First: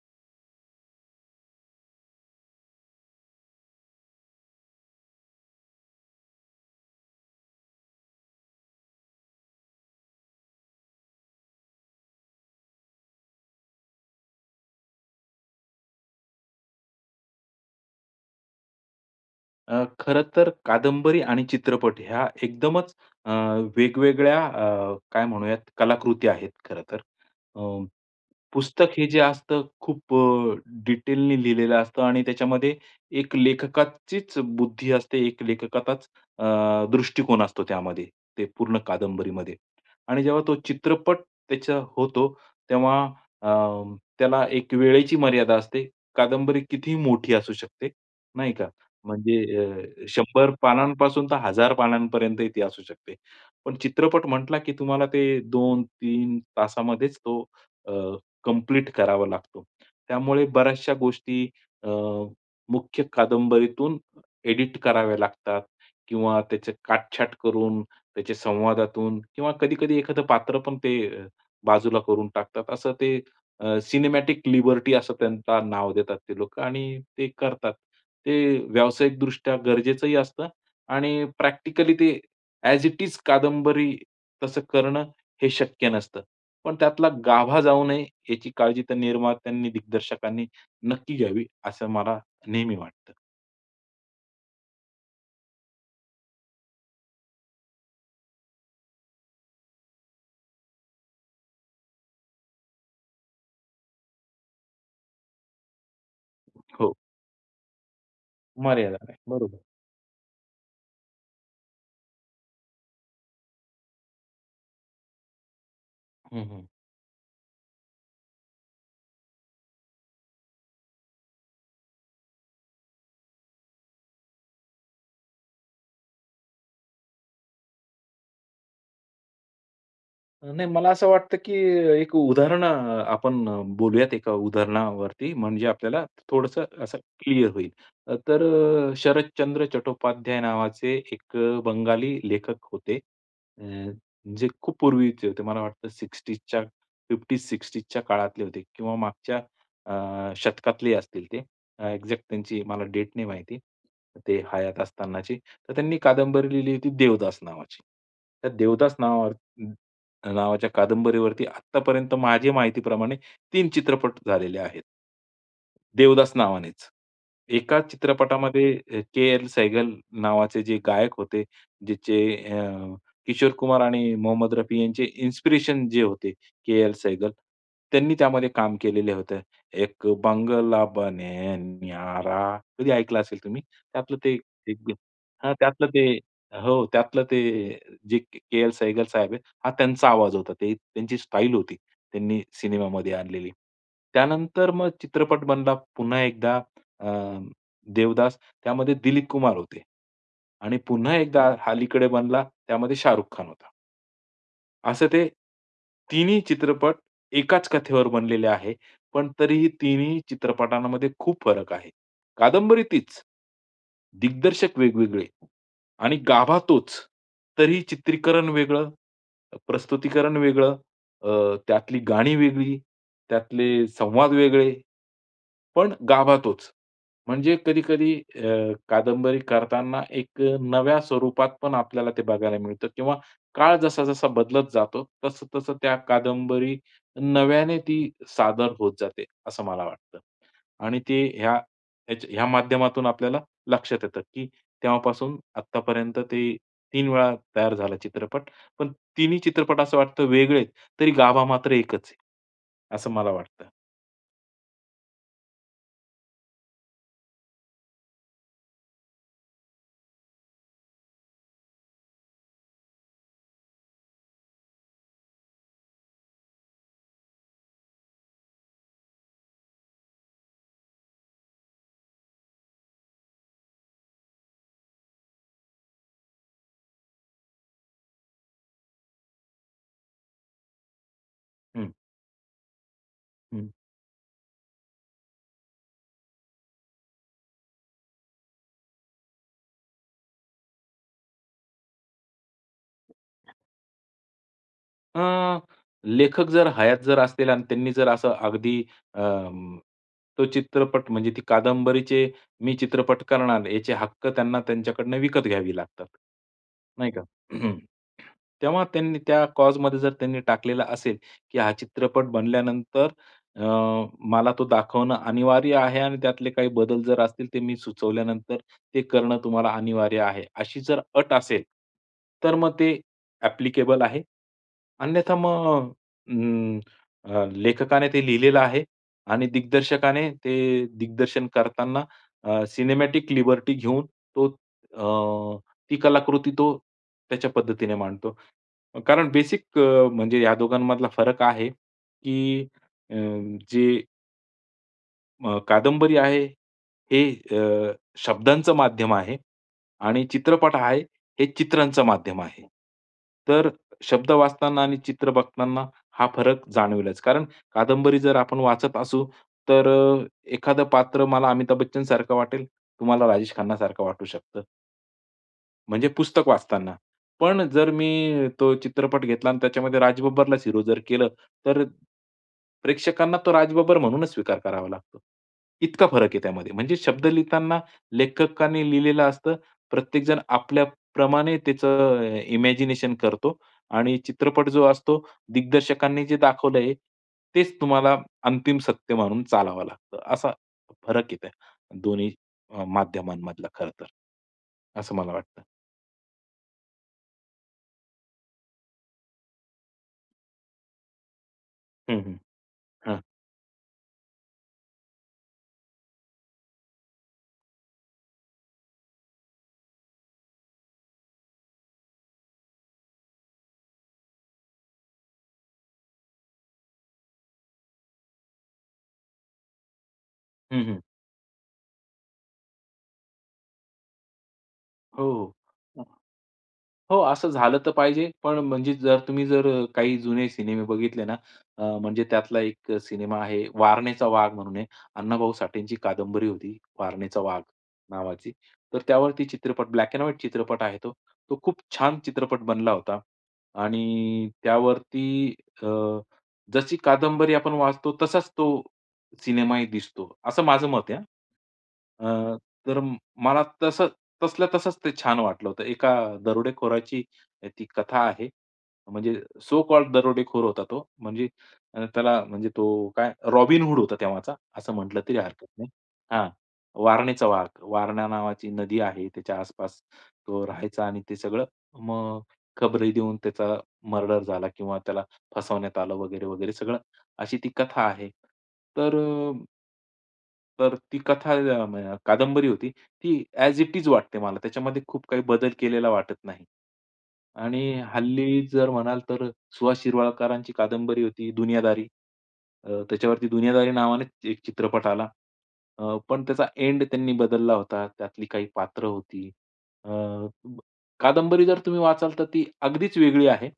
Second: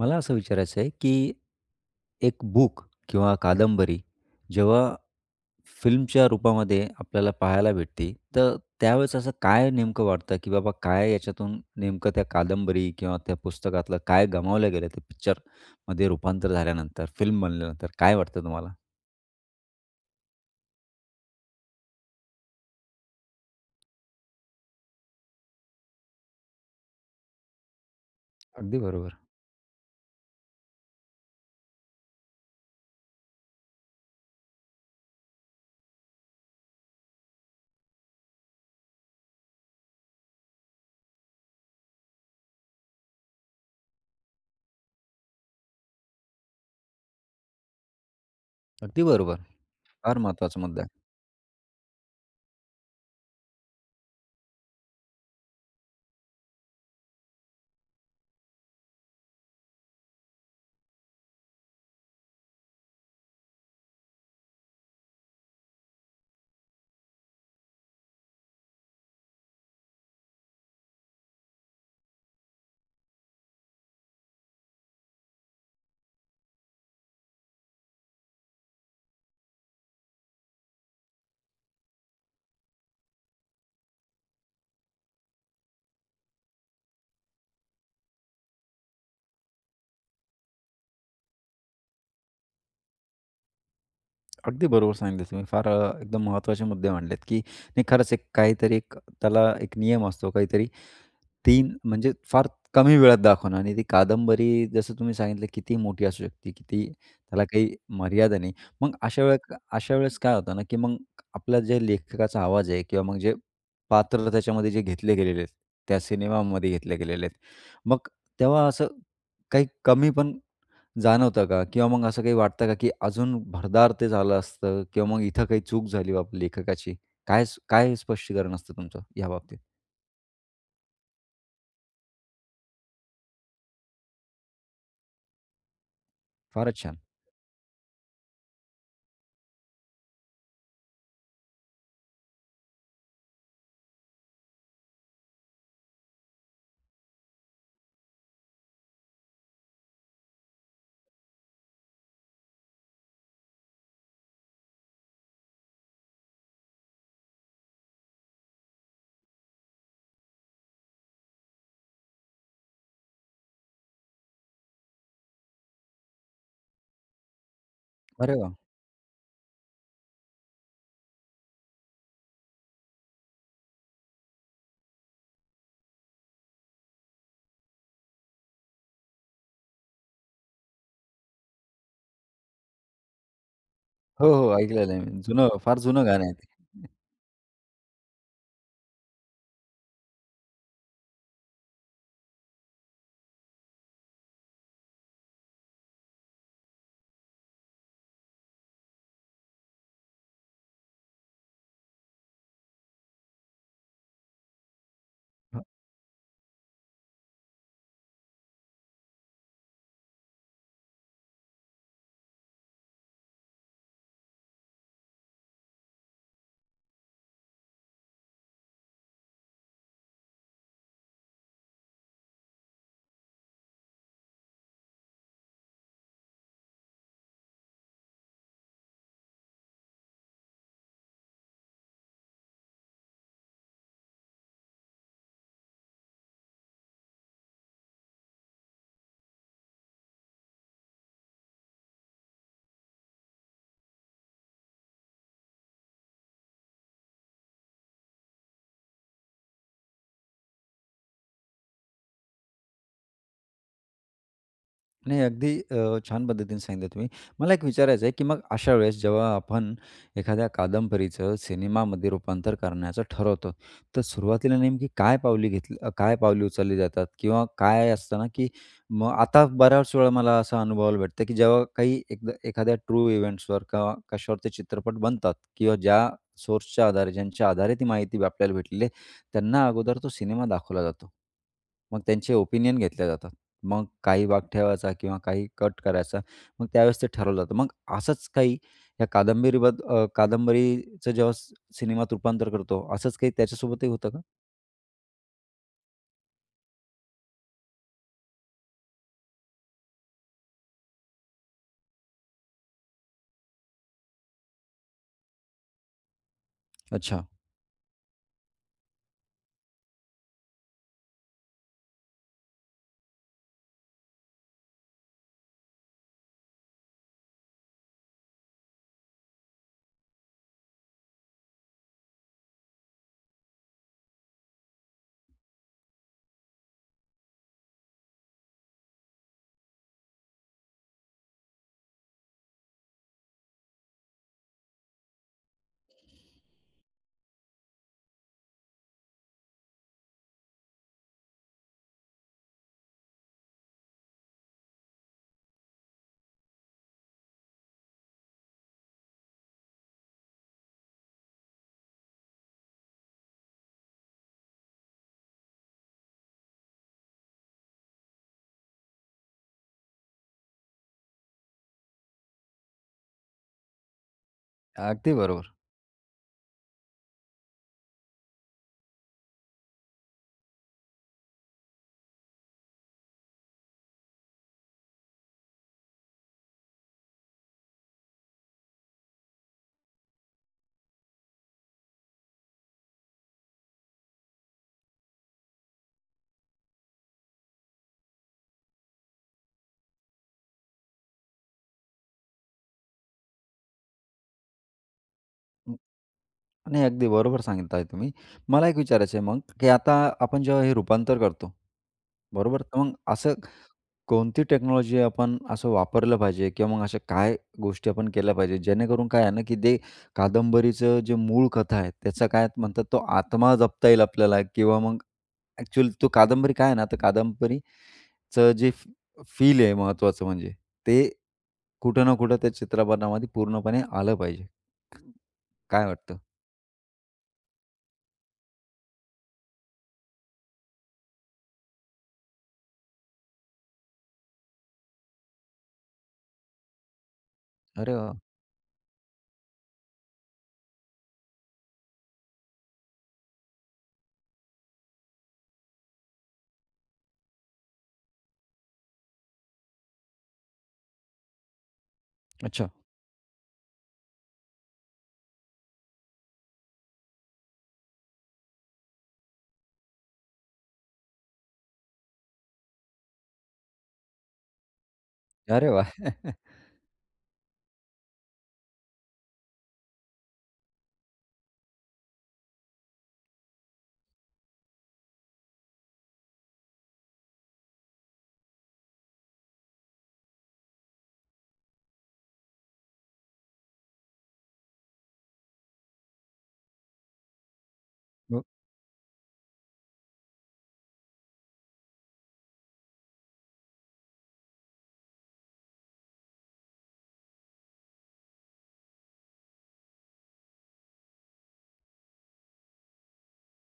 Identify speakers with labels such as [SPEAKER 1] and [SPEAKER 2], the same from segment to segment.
[SPEAKER 1] मला असं विचारायचं आहे, की 1 बुक किंवा कादंबरी, जेव्हा फिल्मच्या रूपामध्ये आपल्याला पाहायला भेटते. तर त्यावेळेस असं काय नेमकं वाटतं? की बाबा काय याच्यातून नेमकं त्या कादंबरी किंवा त्या पुस्तकातलं काय गमावलं गेलंय? ते पिक्चरमध्ये रूपांतर झाल्यानंतर, फिल्म बनल्यानंतर काय वाटतं तुम्हाला?
[SPEAKER 2] अ, खरं तर कादंबरी आणि चित्रपट ह्या एकदमच अ, वेगवेगळ्या अ, काय म्हणूयात कलाकृती आहेत, खरं तर. अ,
[SPEAKER 1] अगदी
[SPEAKER 2] पुस्तक हे
[SPEAKER 1] बरोबर.
[SPEAKER 2] जे असतं खूप अ, डिटेलनी लिहिलेलं असतं आणि त्याच्यामध्ये एक लेखकाचीच बुद्धी असते, एक लेखकाचाच अ, दृष्टिकोन असतो त्यामध्ये, ते पूर्ण कादंबरीमध्ये आणि जेव्हा तो चित्रपट त्याच होतो, तेव्हा अ, त्याला एक वेळेची मर्यादा असते. कादंबरी कितीही मोठी असू शकते, नाही का?
[SPEAKER 1] अगदी
[SPEAKER 2] म्हणजे
[SPEAKER 1] बरोबर.
[SPEAKER 2] अ,
[SPEAKER 1] फार
[SPEAKER 2] 100
[SPEAKER 1] महत्त्वाचा मुद्दा आहे.
[SPEAKER 2] पानांपासून तर 1000 पानांपर्यंतही ती असू शकते. पण चित्रपट म्हटला की तुम्हाला ते 2-3 तासामध्येच तो अ, कंप्लीट करावा लागतो. त्यामुळे बऱ्याचशा गोष्टी अ, मुख्य कादंबरीतून एडिट कराव्या लागतात किंवा त्याचे काटछाट करून त्याचे संवादातून किंवा कधी-कधी एखादं पात्र पण ते बाजूला करून टाकतात. असं ते अ, सिनेमॅटिक लिबर्टी असं त्यांचा नाव देतात ते लोकं आणि ते करतात. ते व्यावसायिकदृष्ट्या गरजेचंही असतं आणि प्रॅक्टिकली ते ॲज इट इज कादंबरी तसं करणं हे शक्य नसतं. पण त्यातला गाभा जाऊ नये याची काळजी त्या निर्मात्यांनी, दिग्दर्शकांनी नक्की घ्यावी, असं मला नेहमी वाटतं.
[SPEAKER 1] अगदी बरोबर सांगितले तुम्ही फार अ, एकदम महत्त्वाचे मुद्दे मांडलेत, की नाही खरंच एक काहीतरी एक त्याला एक नियम असतो. काहीतरी 3 म्हणजे फार कमी वेळात दाखवणं आणि ती कादंबरी जसं तुम्ही सांगितलं कितीही मोठी असू शकते, किती
[SPEAKER 2] हो.
[SPEAKER 1] त्याला काही मर्यादा नाही. मग
[SPEAKER 2] मर्यादा आहे.
[SPEAKER 1] अशा वेळ
[SPEAKER 2] बरोबर.
[SPEAKER 1] अशावेळेस काय होतं ना, की मग आपलं जे लेखकाचा आवाज आहे किंवा मग जे पात्र त्याच्यामध्ये जे घेतले गेलेले आहेत, त्या
[SPEAKER 2] हं, हं.
[SPEAKER 1] सिनेमामध्ये घेतले गेलेले आहेत. मग तेव्हा असं काही कमी पण, जाणवतं का? किंवा मग असं काही वाटतं का, की अजून भरदार ते झालं असतं किंवा मग इथं काही चूक झाली बाप लेखकाची. काय काय स्पष्टीकरण असतं तुमचं ह्या बाबतीत?
[SPEAKER 2] नाही. मला असं वाटतं, की एक उदाहरण अ, आपण बोलूयात एका उदाहरणावरती म्हणजे आपल्याला थोडंसं
[SPEAKER 1] फारच
[SPEAKER 2] असं
[SPEAKER 1] छान.
[SPEAKER 2] क्लिअर होईल, तर अ, शरदचंद्र चट्टोपाध्याय नावाचे एक अ, बंगाली लेखक होते. अ, जे खूप पूर्वीचे होते मला वाटतं 60s च्या 50-60s च्या काळातले होते किंवा मागच्या अ, शतकातले असतील ते, अ, एक्झॅक्ट त्यांची मला डेट नाही माहिती ते हयात असतानाची. तर त्यांनी कादंबरी लिहिली होती देवदास नावाची. देवदास नाव हं. नावाच्या कादंबरीवरती आत्तापर्यंत माझी माहिती प्रमाणे 3 चित्रपट झालेले आहेत. देवदास नावानेच, एका
[SPEAKER 1] अरे वाह!
[SPEAKER 2] चित्रपटामध्ये अ, के. एल. सेहगल नावाचे जे गायक होते, ज्याचे अ, किशोर कुमार आणि मोहम्मद रफी यांचे इन्स्पिरेशन जे होते के. एल. सेहगल त्यांनी त्यामध्ये काम केलेलं होतं. "एक बंगला बने न्यारा" कधी ऐकलं असेल तुम्ही. त्यातलं
[SPEAKER 1] हो,
[SPEAKER 2] ते
[SPEAKER 1] हो.
[SPEAKER 2] एक
[SPEAKER 1] ऐकलेलं आहे मी जुनं,
[SPEAKER 2] हं.
[SPEAKER 1] फार
[SPEAKER 2] त्यातलं ते
[SPEAKER 1] जुनं गाणं आहे ते.
[SPEAKER 2] हो,
[SPEAKER 1] हं.
[SPEAKER 2] त्यातलं ते जे के. एल. सेहगल साहेब आहे, हा त्यांचा आवाज होता. ते त्यांची स्टाईल होती त्यांनी सिनेमामध्ये आणलेली. त्यानंतर मग चित्रपट बनला पुन्हा एकदा अ, देवदास त्यामध्ये दिलीप कुमार होते. आणि पुन्हा एकदा अलीकडे बनला त्यामध्ये शाहरुख खान होता. असं ते,
[SPEAKER 1] हं.
[SPEAKER 2] तिन्ही चित्रपट एकाचं कथेवर बनलेले आहे. पण तरीही तिन्ही चित्रपटांमध्ये खूप फरक आहे. कादंबरी तीच, दिग्दर्शक वेगवेगळे आणि गाभा तोच, तरी चित्रीकरण वेगळं, प्रस्तुतीकरण वेगळं, अ, त्यातली गाणी वेगळी, त्यातले संवाद वेगळे, पण गाभा तोच. म्हणजे कधी-कधी अ, कादंबरी करताना एक अ, नव्या स्वरूपात पण आपल्याला ते बघायला मिळतं. किंवा काळ जसा-जसा बदलत जातो तसं-तसं त्या कादंबरी नव्याने ती सादर होत जाते, असं मला वाटतं. आणि ते ह्या ह्याच्या ह्या माध्यमातून आपल्याला लक्षात येतं, की तेव्हापासून आत्तापर्यंत ते 3 वेळा तयार झाला चित्रपट. पण तिन्ही चित्रपट असं वाटतं वेगळे आहे. तरी गाभा मात्र एकच आहे, असं मला वाटतं.
[SPEAKER 1] नाही, अगदी अ, छान पद्धतीने सांगितलं तुम्ही. मला एक विचारायचं आहे, की मग अशा वेळेस जेव्हा आपण एखाद्या कादंबरीचं सिनेमामध्ये रूपांतर करण्याचं ठरवतो, तर सुरुवातीला नेमकी काय पावली घेतली काय पावले उचलली जातात? किंवा काय असत ना, की मग आता बऱ्याच वेळा मला असा अनुभवायला भेटतं की जेव्हा काही एकदा एखाद्या ट्रू इव्हेंट्सवर का कश्यावर ते चित्रपट बनतात. किंवा ज्या सोर्सच्या आधारे, ज्यांच्या आधारे ती माहिती आपल्याला भेटलेली आहे त्यांना अगोदर तो सिनेमा दाखवला जातो.
[SPEAKER 2] हं.
[SPEAKER 1] मग त्यांचे ओपिनियन घेतले जातात.
[SPEAKER 2] हं.
[SPEAKER 1] मग काही भाग ठेवायचा किंवा काही कट करायचा मग त्यावेळेस ते ठरवलं जातं. मग अ, असंच काही या कादंबरी बद अ, कादंबरीचं जेव्हा स सिनेमात रूपांतर करतो असंच काही त्याच्यासोबतही होतं का?
[SPEAKER 2] अ, लेखक जर हयात जर असतील आणि त्यांनी जर असं अगदी, अं, तो चित्रपट, म्हणजे ती कादंबरीचे मी चित्रपट करणार, याचे हक्क त्यांना त्यांच्याकडून विकत घ्यावे लागतात, नाही का?
[SPEAKER 1] अच्छा.
[SPEAKER 2] तेव्हा त्यांनी त्या क्लॉजमध्ये जर त्यांनी टाकलेलं असेल, की हा चित्रपट बनल्यानंतर अ, मला तो दाखवणं अनिवार्य आहे आणि त्यातले काही बदल जर असतील, ते मी सुचवल्यानंतर ते करणं तुम्हाला अनिवार्य आहे, अशी जर अट असेल, तर मग ते अ‍ॅप्लिकेबल आहे. अन्यथा मग अ, अं, लेखकाने ते लिहिलेलं आहे आणि दिग्दर्शकाने ते दिग्दर्शन करताना अ, सिनेमॅटिक लिबर्टी घेऊन तो अ, ती कलाकृती तो त्याच्या पद्धतीने मांडतो. कारण बेसिक म्हणजे या दोघांमधला फरक आहे, की अ, जे अ, कादंबरी आहे, हे अ, शब्दांचं माध्यम आहे आणि चित्रपट आहे, हे चित्रांचं माध्यम आहे. तर शब्द वाचताना आणि चित्र बघताना, हा फरक जाणवलाच, कारण कादंबरी जर आपण वाचत असू, तर एखादं पात्र मला अमिताभ बच्चनसारखं वाटेल, तुम्हाला राजेश खन्नासारखं वाटू शकतं.
[SPEAKER 1] अगदी बरोबर.
[SPEAKER 2] म्हणजे पुस्तक वाचताना, पण जर मी तो चित्रपट घेतला आणि त्याच्यामध्ये राजबब्बरला हिरो जर केलं तर प्रेक्षकांना तो राजबब्बर म्हणून स्वीकार करावा लागतो. इतका फरक आहे त्यामध्ये. म्हणजे शब्द लिहिताना, लेखकांनी लिहिलेलं असतं, प्रत्येकजण आपल्याप्रमाणे त्याचं इमॅजिनेशन करतो आणि चित्रपट जो असतो, दिग्दर्शकांनी जे दाखवलंय, तेच तुम्हाला अंतिम सत्य मानून चालावं लागतं. असा फरक येत, दोन्ही अ, माध्यमांमधला खरंतर, असं मला वाटतं.
[SPEAKER 1] हं, नाही अगदी बरोबर सांगताय तुम्ही. मला एक विचारायचं आहे मग, की आता आपण जेव्हा हे रूपांतर करतो,
[SPEAKER 2] हं, हं.
[SPEAKER 1] बरोबर? तर मग
[SPEAKER 2] हां.
[SPEAKER 1] असं कोणती टेक्नॉलॉजी आपण असं वापरली पाहिजे किंवा मग अशा काय गोष्टी आपण केल्या पाहिजेत? जेणेकरून काय आहे ना, की ते कादंबरीचं जे मूळ कथा आहे, त्याचा काय म्हणतात, तो आत्मा जपता येईल आपल्याला किंवा मग ॲक्चुअल तो कादंबरी काय आहे ना, तर कादंबरीचं जे फ फील आहे महत्त्वाचं म्हणजे,
[SPEAKER 2] हं, हं.
[SPEAKER 1] ते कुठं ना कुठं त्या चित्रपटामध्ये पूर्णपणे आलं पाहिजे. क
[SPEAKER 2] हो,
[SPEAKER 1] काय
[SPEAKER 2] हो.
[SPEAKER 1] वाटतं?
[SPEAKER 2] हो, असं झालं तर पाहिजे. पण म्हणजे जर तुम्ही जर काही जुने सिनेमे बघितले ना, अ, म्हणजे त्यातला एक सिनेमा आहे, वारणेचा वाघ म्हणून आहे. अण्णाभाऊ साठेची कादंबरी होती, वारणेचा वाघ,
[SPEAKER 1] अरे वाह!
[SPEAKER 2] नावाची. तर त्यावरती चित्रपट ब्लॅक एंड व्हाइट चित्रपट आहे तो, तो खूप छान चित्रपट बनला होता आणि त्यावरती अ, जशी कादंबरी आपण वाचतो तसाच तो, सिनेमाही दिसतो. असं माझं मत आहे. हं,
[SPEAKER 1] अच्छा.
[SPEAKER 2] तर मला तसं तसल्या तसंच ते छान वाटलं होतं. एका दरोडेखोराची ती कथा आहे. म्हणजे सो कॉल्ड दरोडेखोर होता तो. म्हणजे अ, त्याला म्हणजे तो काय, रॉबिनहुड होता तेव्हाचा, असं म्हटलं तरी हरकत
[SPEAKER 1] अरे
[SPEAKER 2] नाही.
[SPEAKER 1] वाह!
[SPEAKER 2] हां, वारणेचा वाघ. वारणा नावाची नदी आहे त्याच्या आसपास तो राहायचा आणि ते सगळं मग खबरी देऊन त्याचा मर्डर झाला किंवा त्याला फसवण्यात आलं वगैरे-वगैरे सगळं अशी ती कथा आहे. तर अ तर ती कथा [unintelligible] कादंबरी होती. ती ॲज इट इज वाटते मला त्याच्यामध्ये खूप काही बदल केलेला वाटत नाही. आणि
[SPEAKER 1] मग?
[SPEAKER 2] हल्ली जर म्हणाल तर सुहास शिरवाळकरांची कादंबरी होती दुनियादारी, अ, त्याच्यावरती दुनियादारी नावाने एक चित्रपट आला. अ, पण त्याचा एंड त्यांनी बदलला होता त्यातली काही पात्र होती. अ, कादंबरी जर तुम्ही वाचाल तर ती अगदीच वेगळी आहे.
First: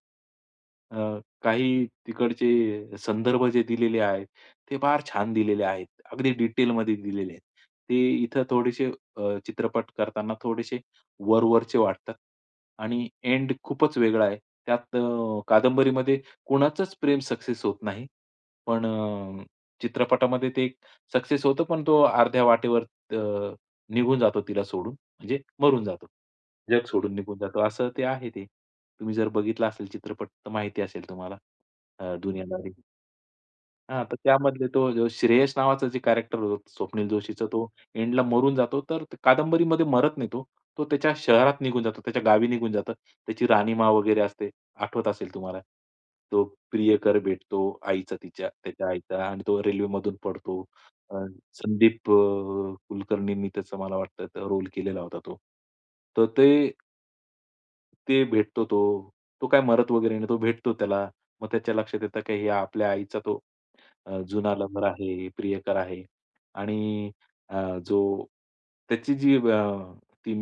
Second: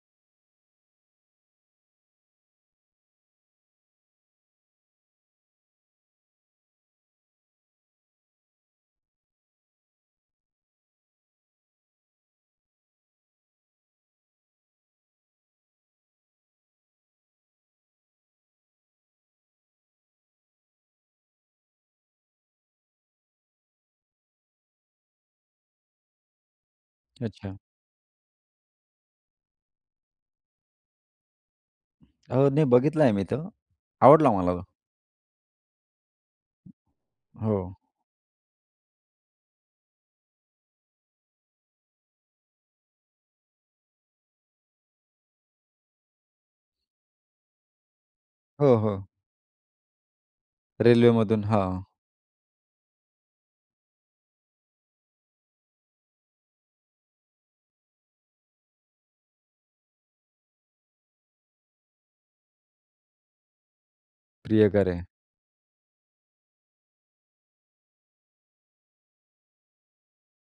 [SPEAKER 2] अ, काही तिकडचे संदर्भ जे दिलेले आहेत ते फार छान दिलेले आहेत. अगदी डिटेलमध्ये दिलेले आहेत. ते इथं थोडेसे अ, चित्रपट करताना थोडेसे वरवरचे वाटतात आणि एंड खूपच वेगळा आहे. त्यात अ, कादंबरीमध्ये कोणाचंच प्रेम सक्सेस होत नाही. पण अ, चित्रपटामध्ये ते एक सक्सेस होतं पण तो अर्ध्या वाटेवर अ, निघून जातो तिला सोडून. म्हणजे मरून जातो जग सोडून निघून
[SPEAKER 1] अच्छा.
[SPEAKER 2] जातो, असं ते आहे ते. तुम्ही जर बघितला असेल चित्रपट तर माहिती असेल तुम्हाला अ,
[SPEAKER 1] अ, नाही
[SPEAKER 2] दुनियादारी.
[SPEAKER 1] बघितला आहे मी तो.
[SPEAKER 2] हां तर
[SPEAKER 1] आवडला मला तो.
[SPEAKER 2] त्यामध्ये तो श्रेयस नावाचं जे कॅरेक्टर स्वप्नील जोशीचं तो
[SPEAKER 1] हो.
[SPEAKER 2] एंडला मरून जातो तर कादंबरीमध्ये मरत नाही तो. तो त्याच्या शहरात निघून जातो. त्याच्या गावी निघून जातो. त्याची राहणीमा वगैरे असते. आठवत असेल तुम्हाला तो प्रियकर भेटतो आईचा तिच्या
[SPEAKER 1] हो,
[SPEAKER 2] त्याचा
[SPEAKER 1] हो.
[SPEAKER 2] आईचा आणि तो रेल्वेमधून पडतो. अ,
[SPEAKER 1] रेल्वेमधून, हां.
[SPEAKER 2] संदीप कुलकर्णींनी त्याचा मला वाटतं रोल केलेला होता तो. तर ते ते भेटतो तो, तो काय मरत वगैरे नाही. तो भेटतो त्याला मग त्याच्या लक्षात येतं की आपल्या आईचा तो अ, जुना लवर
[SPEAKER 1] प्रियकर आहे.
[SPEAKER 2] आहे, प्रियकर आहे आणि अ, जो त्याची जी अ, ती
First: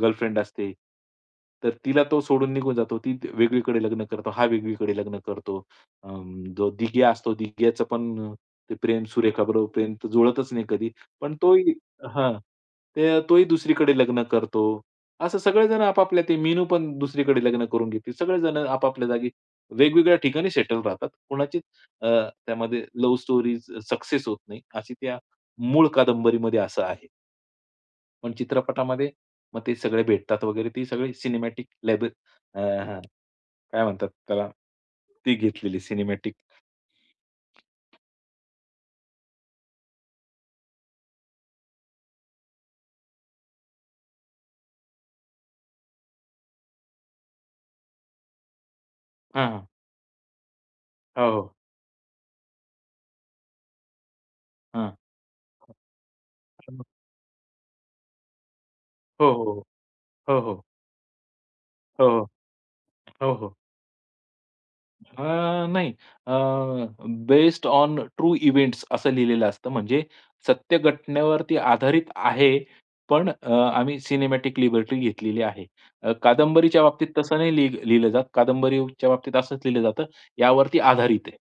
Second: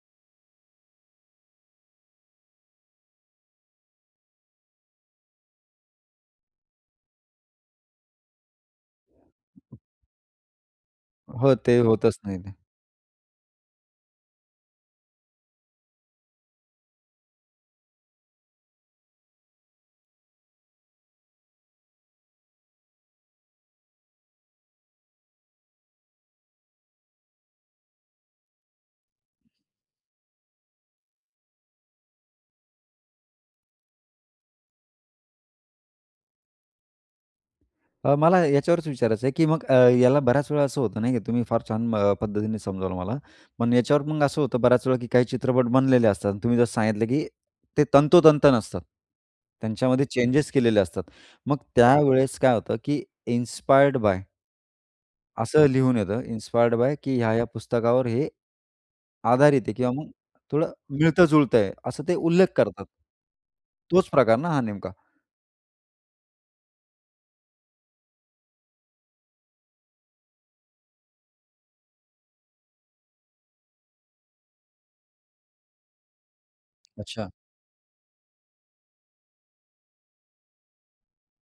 [SPEAKER 2] गर्लफ्रेंड असते, तर तिला तो सोडून निघून जातो ती वेगळीकडे लग्न करतो, हा वेगळीकडे लग्न करतो. अ, जो दिग्या असतो दिग्याचं पण प्रेम सुरेखाबरोबर प्रेम जुळतच नाही कधी. पण तो
[SPEAKER 1] हो
[SPEAKER 2] ही
[SPEAKER 1] ते होतच
[SPEAKER 2] हां.
[SPEAKER 1] नाही ते.
[SPEAKER 2] तो ही दुसरीकडे लग्न करतो. असं सगळेजण, आपापल्या मीनू पण दुसरीकडे लग्न करून घेती. सगळेजण आपापल्या जागी वेगवेगळ्या ठिकाणी सेटल राहतात. कोणाची अ, त्यामध्ये लव स्टोरी सक्सेस होत नाही अशी त्या मूळ कादंबरीमध्ये असं आहे. पण चित्रपटामध्ये मग ते सगळे भेटतात वगैरे ती सगळी सिनेमॅटिक लेबल अ, हं, काय म्हणतात त्याला, ती घेतलेली सिनेमॅटिक.
[SPEAKER 1] अ, मला याच्यावरच विचारायचं आहे, की मग अ, याला बऱ्याच वेळेला असं होत नाही की तुम्ही फार छान पद्धतीने समजावलं मला. पण याच्यावर मग असं होतं, बऱ्याच वेळा काही चित्रपट बनलेले असतात. तुम्ही जसं सांगितलं, की ते तंतोतंत नसतं.
[SPEAKER 2] हां, हां.
[SPEAKER 1] त्यांच्यामध्ये चेंजेस केलेले असतात.
[SPEAKER 2] हो, हो.
[SPEAKER 1] मग त्यावेळेस काय होतं की इन्स्पायर्ड बाय?
[SPEAKER 2] हां.
[SPEAKER 1] असं लिहून येतं इन्स्पायर्ड
[SPEAKER 2] [unintelligible]
[SPEAKER 1] बाय की ह्या ह्या पुस्तकावर हे,
[SPEAKER 2] हो, हो, हो.
[SPEAKER 1] आधारित आहे. किंवा मग
[SPEAKER 2] हो, हो.
[SPEAKER 1] थोडं मिळत-जुळतंय असं
[SPEAKER 2] हो,
[SPEAKER 1] ते
[SPEAKER 2] हो.
[SPEAKER 1] उल्लेख करतात.
[SPEAKER 2] हो, हो.
[SPEAKER 1] तोच प्रकार ना हा नेमका?
[SPEAKER 2] अ, नाही, अ, बेस्ड ओन ट्रू इव्हेंट्स असं लिहिलेलं असतं. म्हणजे सत्य घटनेवरती आधारित आहे. पण आम्ही अ, सिनेमॅटिक लिबर्टी घेतलेली आहे. अ, कादंबरीच्या बाबतीत
[SPEAKER 1] अच्छा.
[SPEAKER 2] तसं नाही लिह लिहिलं जात. कादंबरीच्या बाबतीत असंच लिहिलं जातं यावरती आधारित आहे.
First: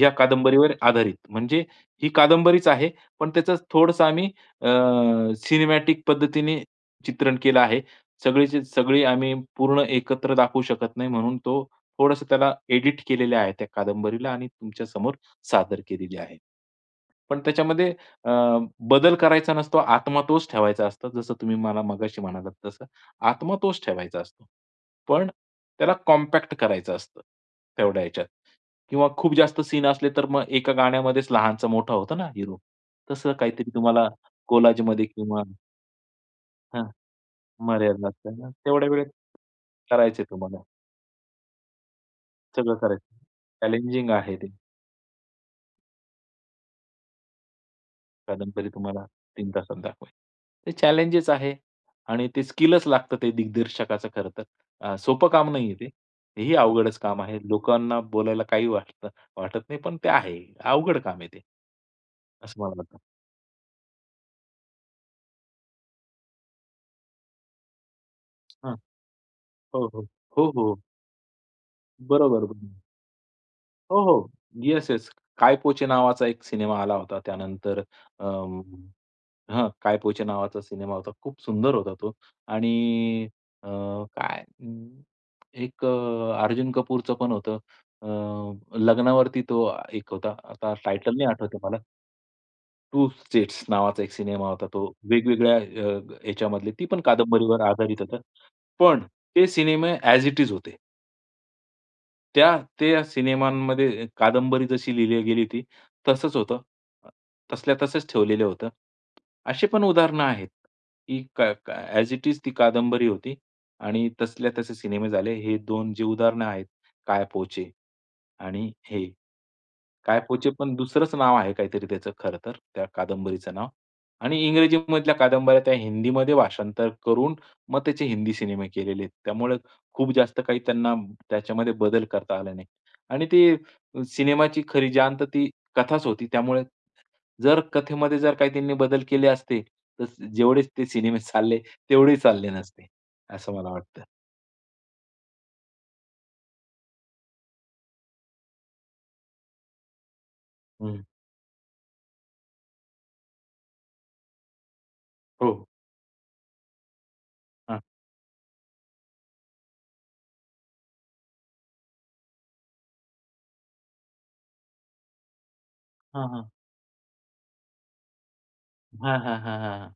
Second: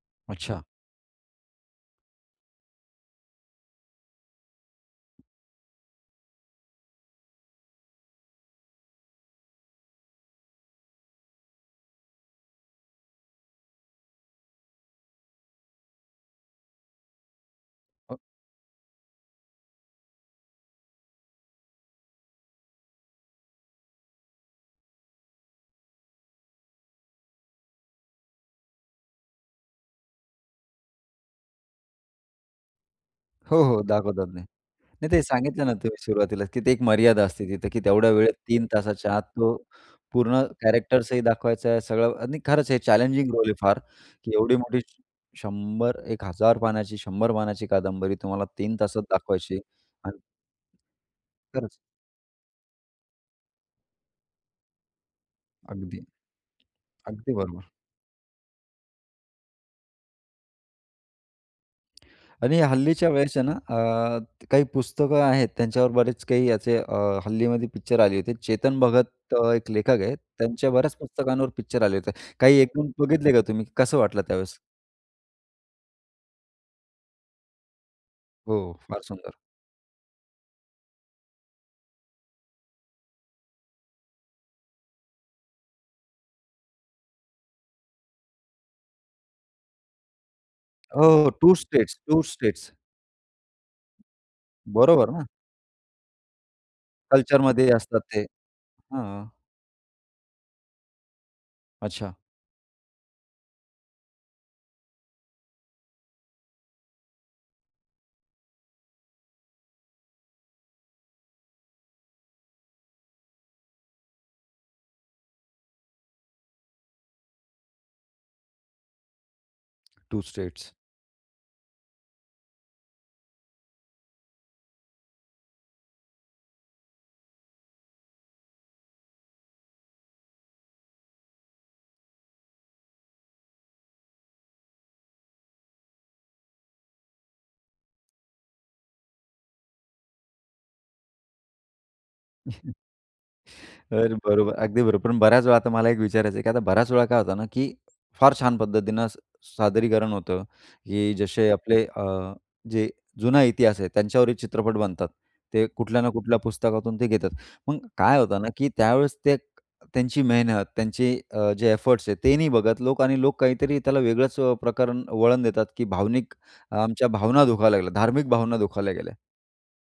[SPEAKER 2] या
[SPEAKER 1] अच्छा.
[SPEAKER 2] कादंबरीवर आधारित. म्हणजे ही कादंबरीच आहे पण त्याचं थोडंसं आम्ही अ, सिनेमॅटिक पद्धतीने चित्रण केलं आहे. सगळीच्या सगळी आम्ही पूर्ण एकत्र दाखवू शकत नाही म्हणून तो, थोडंसं त्याला एडिट केलेलं आहे त्या कादंबरीला आणि तुमच्यासमोर सादर केलेली आहे. पण त्याच्यामध्ये
[SPEAKER 1] अ.
[SPEAKER 2] अ, बदल करायचा नसतो, आत्मा तोच ठेवायचा असतो, जसं तुम्ही मला मगाशी म्हणालात तसं आत्मा तोच ठेवायचा असतो. पण त्याला कॉम्पॅक्ट करायचं असतं. तेवढ्या ह्याच्यात किंवा खूप जास्त सीन असले, तर मग एका गाण्यामध्येच लहानचा मोठा होतो ना हीरो. तसं
[SPEAKER 1] हो,
[SPEAKER 2] काहीतरी
[SPEAKER 1] हो.
[SPEAKER 2] तुम्हाला
[SPEAKER 1] दाखवतात. नाही
[SPEAKER 2] कोलाजमध्ये
[SPEAKER 1] नाही ते
[SPEAKER 2] किंवा
[SPEAKER 1] सांगितलं ना तुम्ही सुरुवातीलाच तिथे एक
[SPEAKER 2] हां,
[SPEAKER 1] मर्यादा असते. तिथं की
[SPEAKER 2] मर्यादा
[SPEAKER 1] तेवढ्या वेळेत
[SPEAKER 2] नसते ना.
[SPEAKER 1] 3
[SPEAKER 2] तेवढ्या वेळेत
[SPEAKER 1] तासाच्या आत तो
[SPEAKER 2] करायचे
[SPEAKER 1] पूर्ण
[SPEAKER 2] तुम्हाला.
[SPEAKER 1] कॅरेक्टर्सही दाखवायचा आहे. सगळं आणि खरंच
[SPEAKER 2] सगळं
[SPEAKER 1] हे
[SPEAKER 2] करायचं.
[SPEAKER 1] चॅलेंजिंग रोल आहे.
[SPEAKER 2] चॅलेंजिंग
[SPEAKER 1] फारकी
[SPEAKER 2] आहे ते.
[SPEAKER 1] एवढी मोठी 100-1000 पानाची 100 पानाची कादंबरी तुम्हाला
[SPEAKER 2] कादंबरी
[SPEAKER 1] 3 तासात
[SPEAKER 2] तुम्हाला 3
[SPEAKER 1] दाखवायची आहे.
[SPEAKER 2] तासात दाखवेल.
[SPEAKER 1] आणि
[SPEAKER 2] हे चॅलेंज आहे
[SPEAKER 1] खरंच.
[SPEAKER 2] आणि ते स्किल लागतं ते दिग्दर्शकाचं खरं तर. अ, सोपं काम नाही आहे.
[SPEAKER 1] अगदी.
[SPEAKER 2] ते ही अवघडच काम
[SPEAKER 1] अगदी
[SPEAKER 2] आहे.
[SPEAKER 1] बरोबर.
[SPEAKER 2] लोकांना बोलायला काही वाटत, वाटत नाही. पण ते आहे. अवघड काम आहे ते.
[SPEAKER 1] आणि
[SPEAKER 2] असं मला वाटतं.
[SPEAKER 1] हल्लीच्या वयाच्या ना, अ, काही पुस्तकं आहेत त्यांच्यावर बरेच काही याचे अ, हल्लीमध्ये पिक्चर आली होती.
[SPEAKER 2] हां.
[SPEAKER 1] चेतन भगत एक
[SPEAKER 2] हो,
[SPEAKER 1] लेखक
[SPEAKER 2] हो.
[SPEAKER 1] आहेत,
[SPEAKER 2] हो,
[SPEAKER 1] त्यांच्या
[SPEAKER 2] हो.
[SPEAKER 1] बऱ्याच पुस्तकांवर पिक्चर आले होते.
[SPEAKER 2] बरोबर,
[SPEAKER 1] काही
[SPEAKER 2] बरोबर.
[SPEAKER 1] एकून बघितले का तुम्ही कसं
[SPEAKER 2] हो,
[SPEAKER 1] वाटलं
[SPEAKER 2] हो.
[SPEAKER 1] त्यावेळेस?
[SPEAKER 2] Yes, yes. काय पो चे नावाचा एक सिनेमा आला होता त्यानंतर अ,
[SPEAKER 1] हो, फार सुंदर.
[SPEAKER 2] हां काय पो चे नावाचा सिनेमा होता खूप सुंदर होता तो. आणि अ, काय एक अ, अर्जुन कपूरचंपण होतं अ, लग्नावरती तो अ, एक होता. आता टायटल नाही
[SPEAKER 1] ओह 2
[SPEAKER 2] आठवत मला.
[SPEAKER 1] States, 2 states.
[SPEAKER 2] 2 स्टेट्स नावाचा एक सिनेमा होता तो.
[SPEAKER 1] बरोबर ना?
[SPEAKER 2] वेगवेगळ्या अ, ह्याच्यामधली ती पण कादंबरीवर
[SPEAKER 1] कल्चरमध्ये असतात
[SPEAKER 2] आधारित होता.
[SPEAKER 1] ते.
[SPEAKER 2] पण
[SPEAKER 1] हं.
[SPEAKER 2] ते सिनेमे ॲज इट इज होते.
[SPEAKER 1] अच्छा.
[SPEAKER 2] त्या त्या सिनेमांमध्ये कादंबरी जशी लिहिली गेली होती, तसंच होतं. अ, तसल्या तसंच ठेवलेलं होतं. असे पण उदाहरणं आहेत की काय काय ॲज इट इज ती कादंबरी होती आणि तसल्या तसे सिनेमे झाले. हे 2 जे उदाहरणं आहेत काय पोचे आणि हे, काय
[SPEAKER 1] टू
[SPEAKER 2] पोचे
[SPEAKER 1] स्टेट्स.
[SPEAKER 2] पण दुसरंच नाव आहे काहीतरी त्याचं खरंतर त्या कादंबरीचं नाव आणि इंग्रजीमधल्या कादंबऱ्या त्या हिंदीमध्ये भाषांतर करून, मग त्याचे हिंदी सिनेमे केलेले आहेत. त्यामुळे खूप जास्त काही त्यांना त्याच्यामध्ये बदल करता आला नाही आणि ते सिनेमाची खरी जान ती कथाच होती. त्यामुळे जर कथेमध्ये जर काही त्यांनी बदल केले असते, तर जेवढे ते सिनेमे चालले, तेवढेही चालले नसते, असं मला वाटतं.
[SPEAKER 1] तर बरोबर, अगदी बरोबर. पण बऱ्याच वेळा आता मला एक विचारायचं आहे की आता बऱ्याच वेळा काय होतं ना की फार छान पद्धतीने सादरीकरण होतं,
[SPEAKER 2] हं.
[SPEAKER 1] की जसे आपले अ, जे जुना इतिहास आहे त्यांच्यावरही चित्रपट बनतात,
[SPEAKER 2] हो.
[SPEAKER 1] ते कुठल्या ना कुठल्या पुस्तकातून ते घेतात. मग
[SPEAKER 2] हां.
[SPEAKER 1] काय होतं ना की त्यावेळेस ते त्यांची मेहनत, त्यांचे अ, जे एफर्ट्स आहेत ते नाही बघत लोक आणि लोक काहीतरी त्याला वेगळंच अ, प्रकरण वळण देतात की
[SPEAKER 2] हां,
[SPEAKER 1] भावनिक
[SPEAKER 2] हां.
[SPEAKER 1] अ, आमच्या भावना दुखावल्या गेल्या, धार्मिक भावना दुखावल्या गेल्या.
[SPEAKER 2] हां, हां, हां, हां, हां.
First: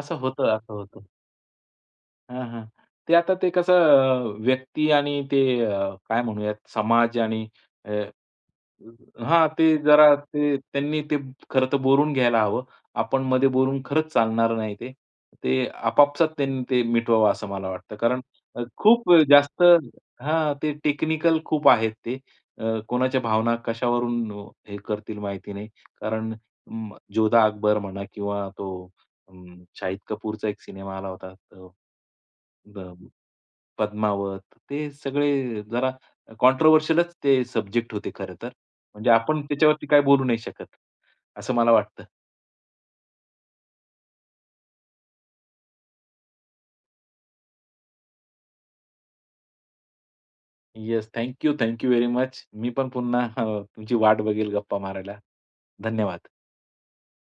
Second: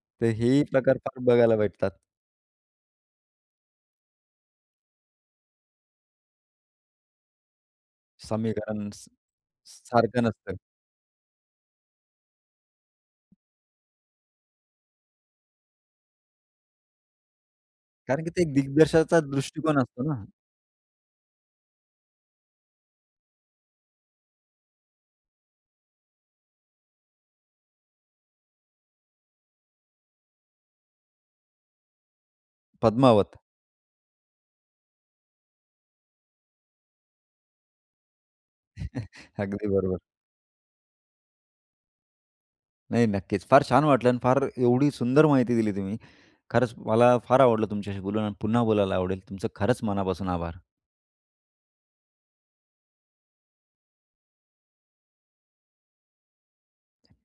[SPEAKER 2] असं
[SPEAKER 1] तर
[SPEAKER 2] होतं,
[SPEAKER 1] हेही
[SPEAKER 2] असं
[SPEAKER 1] प्रकार
[SPEAKER 2] होतं.
[SPEAKER 1] फार बघायला भेटतात.
[SPEAKER 2] हां, हां. ते आता ते कसं अ, व्यक्ती आणि ते अ, काय म्हणूयात समाज आणि अ,
[SPEAKER 1] समीकरण स
[SPEAKER 2] हां, अ, ते
[SPEAKER 1] सा
[SPEAKER 2] जरा
[SPEAKER 1] सारखं
[SPEAKER 2] ते
[SPEAKER 1] नसतं.
[SPEAKER 2] त्यांनी ते खरंतर बोलून घ्यायला हवं. आपण मध्ये बोलून खरंच चालणार नाही ते. ते आपापसात त्यांनी ते मिटवावं असं मला वाटतं. कारण
[SPEAKER 1] कारण की ते
[SPEAKER 2] अ, खूप
[SPEAKER 1] दिग्दर्शकाचा
[SPEAKER 2] अ, जास्त
[SPEAKER 1] दृष्टिकोन असतो ना.
[SPEAKER 2] हां, ते टेक्निकल खूप आहेत ते. कोणाच्या भावना कशावरून अ, हे करतील माहिती नाही. कारण अं, जोधा अकबर म्हणा किंवा तो अ, शाहिद कपूरचा एक सिनेमा आला होता तर अ, अ,
[SPEAKER 1] पद्मावत.
[SPEAKER 2] पद्मावत, ते सगळे जरा कॉंट्रोव्हर्शिअलच ते सब्जेक्ट होते खरंतर. म्हणजे आपण
[SPEAKER 1] अगदी
[SPEAKER 2] त्याच्यावरती
[SPEAKER 1] बरोबर.
[SPEAKER 2] काही बोलू नाही शकत, असं मला वाटतं.
[SPEAKER 1] नाही, नक्कीच. फार छान वाटलं. अन् फार एवढी सुंदर माहिती दिली तुम्ही. खरंच मला फार आवडलं तुमच्याशी बोलून आणि पुन्हा बोलायला आवडेल. तुमचं खरंच मनापासून आभार.
[SPEAKER 2] Yes. Thank you. Thank you very much. मी पण पुन्हा अ, तुमची वाट बघेल गप्पा मारायला. धन्यवाद.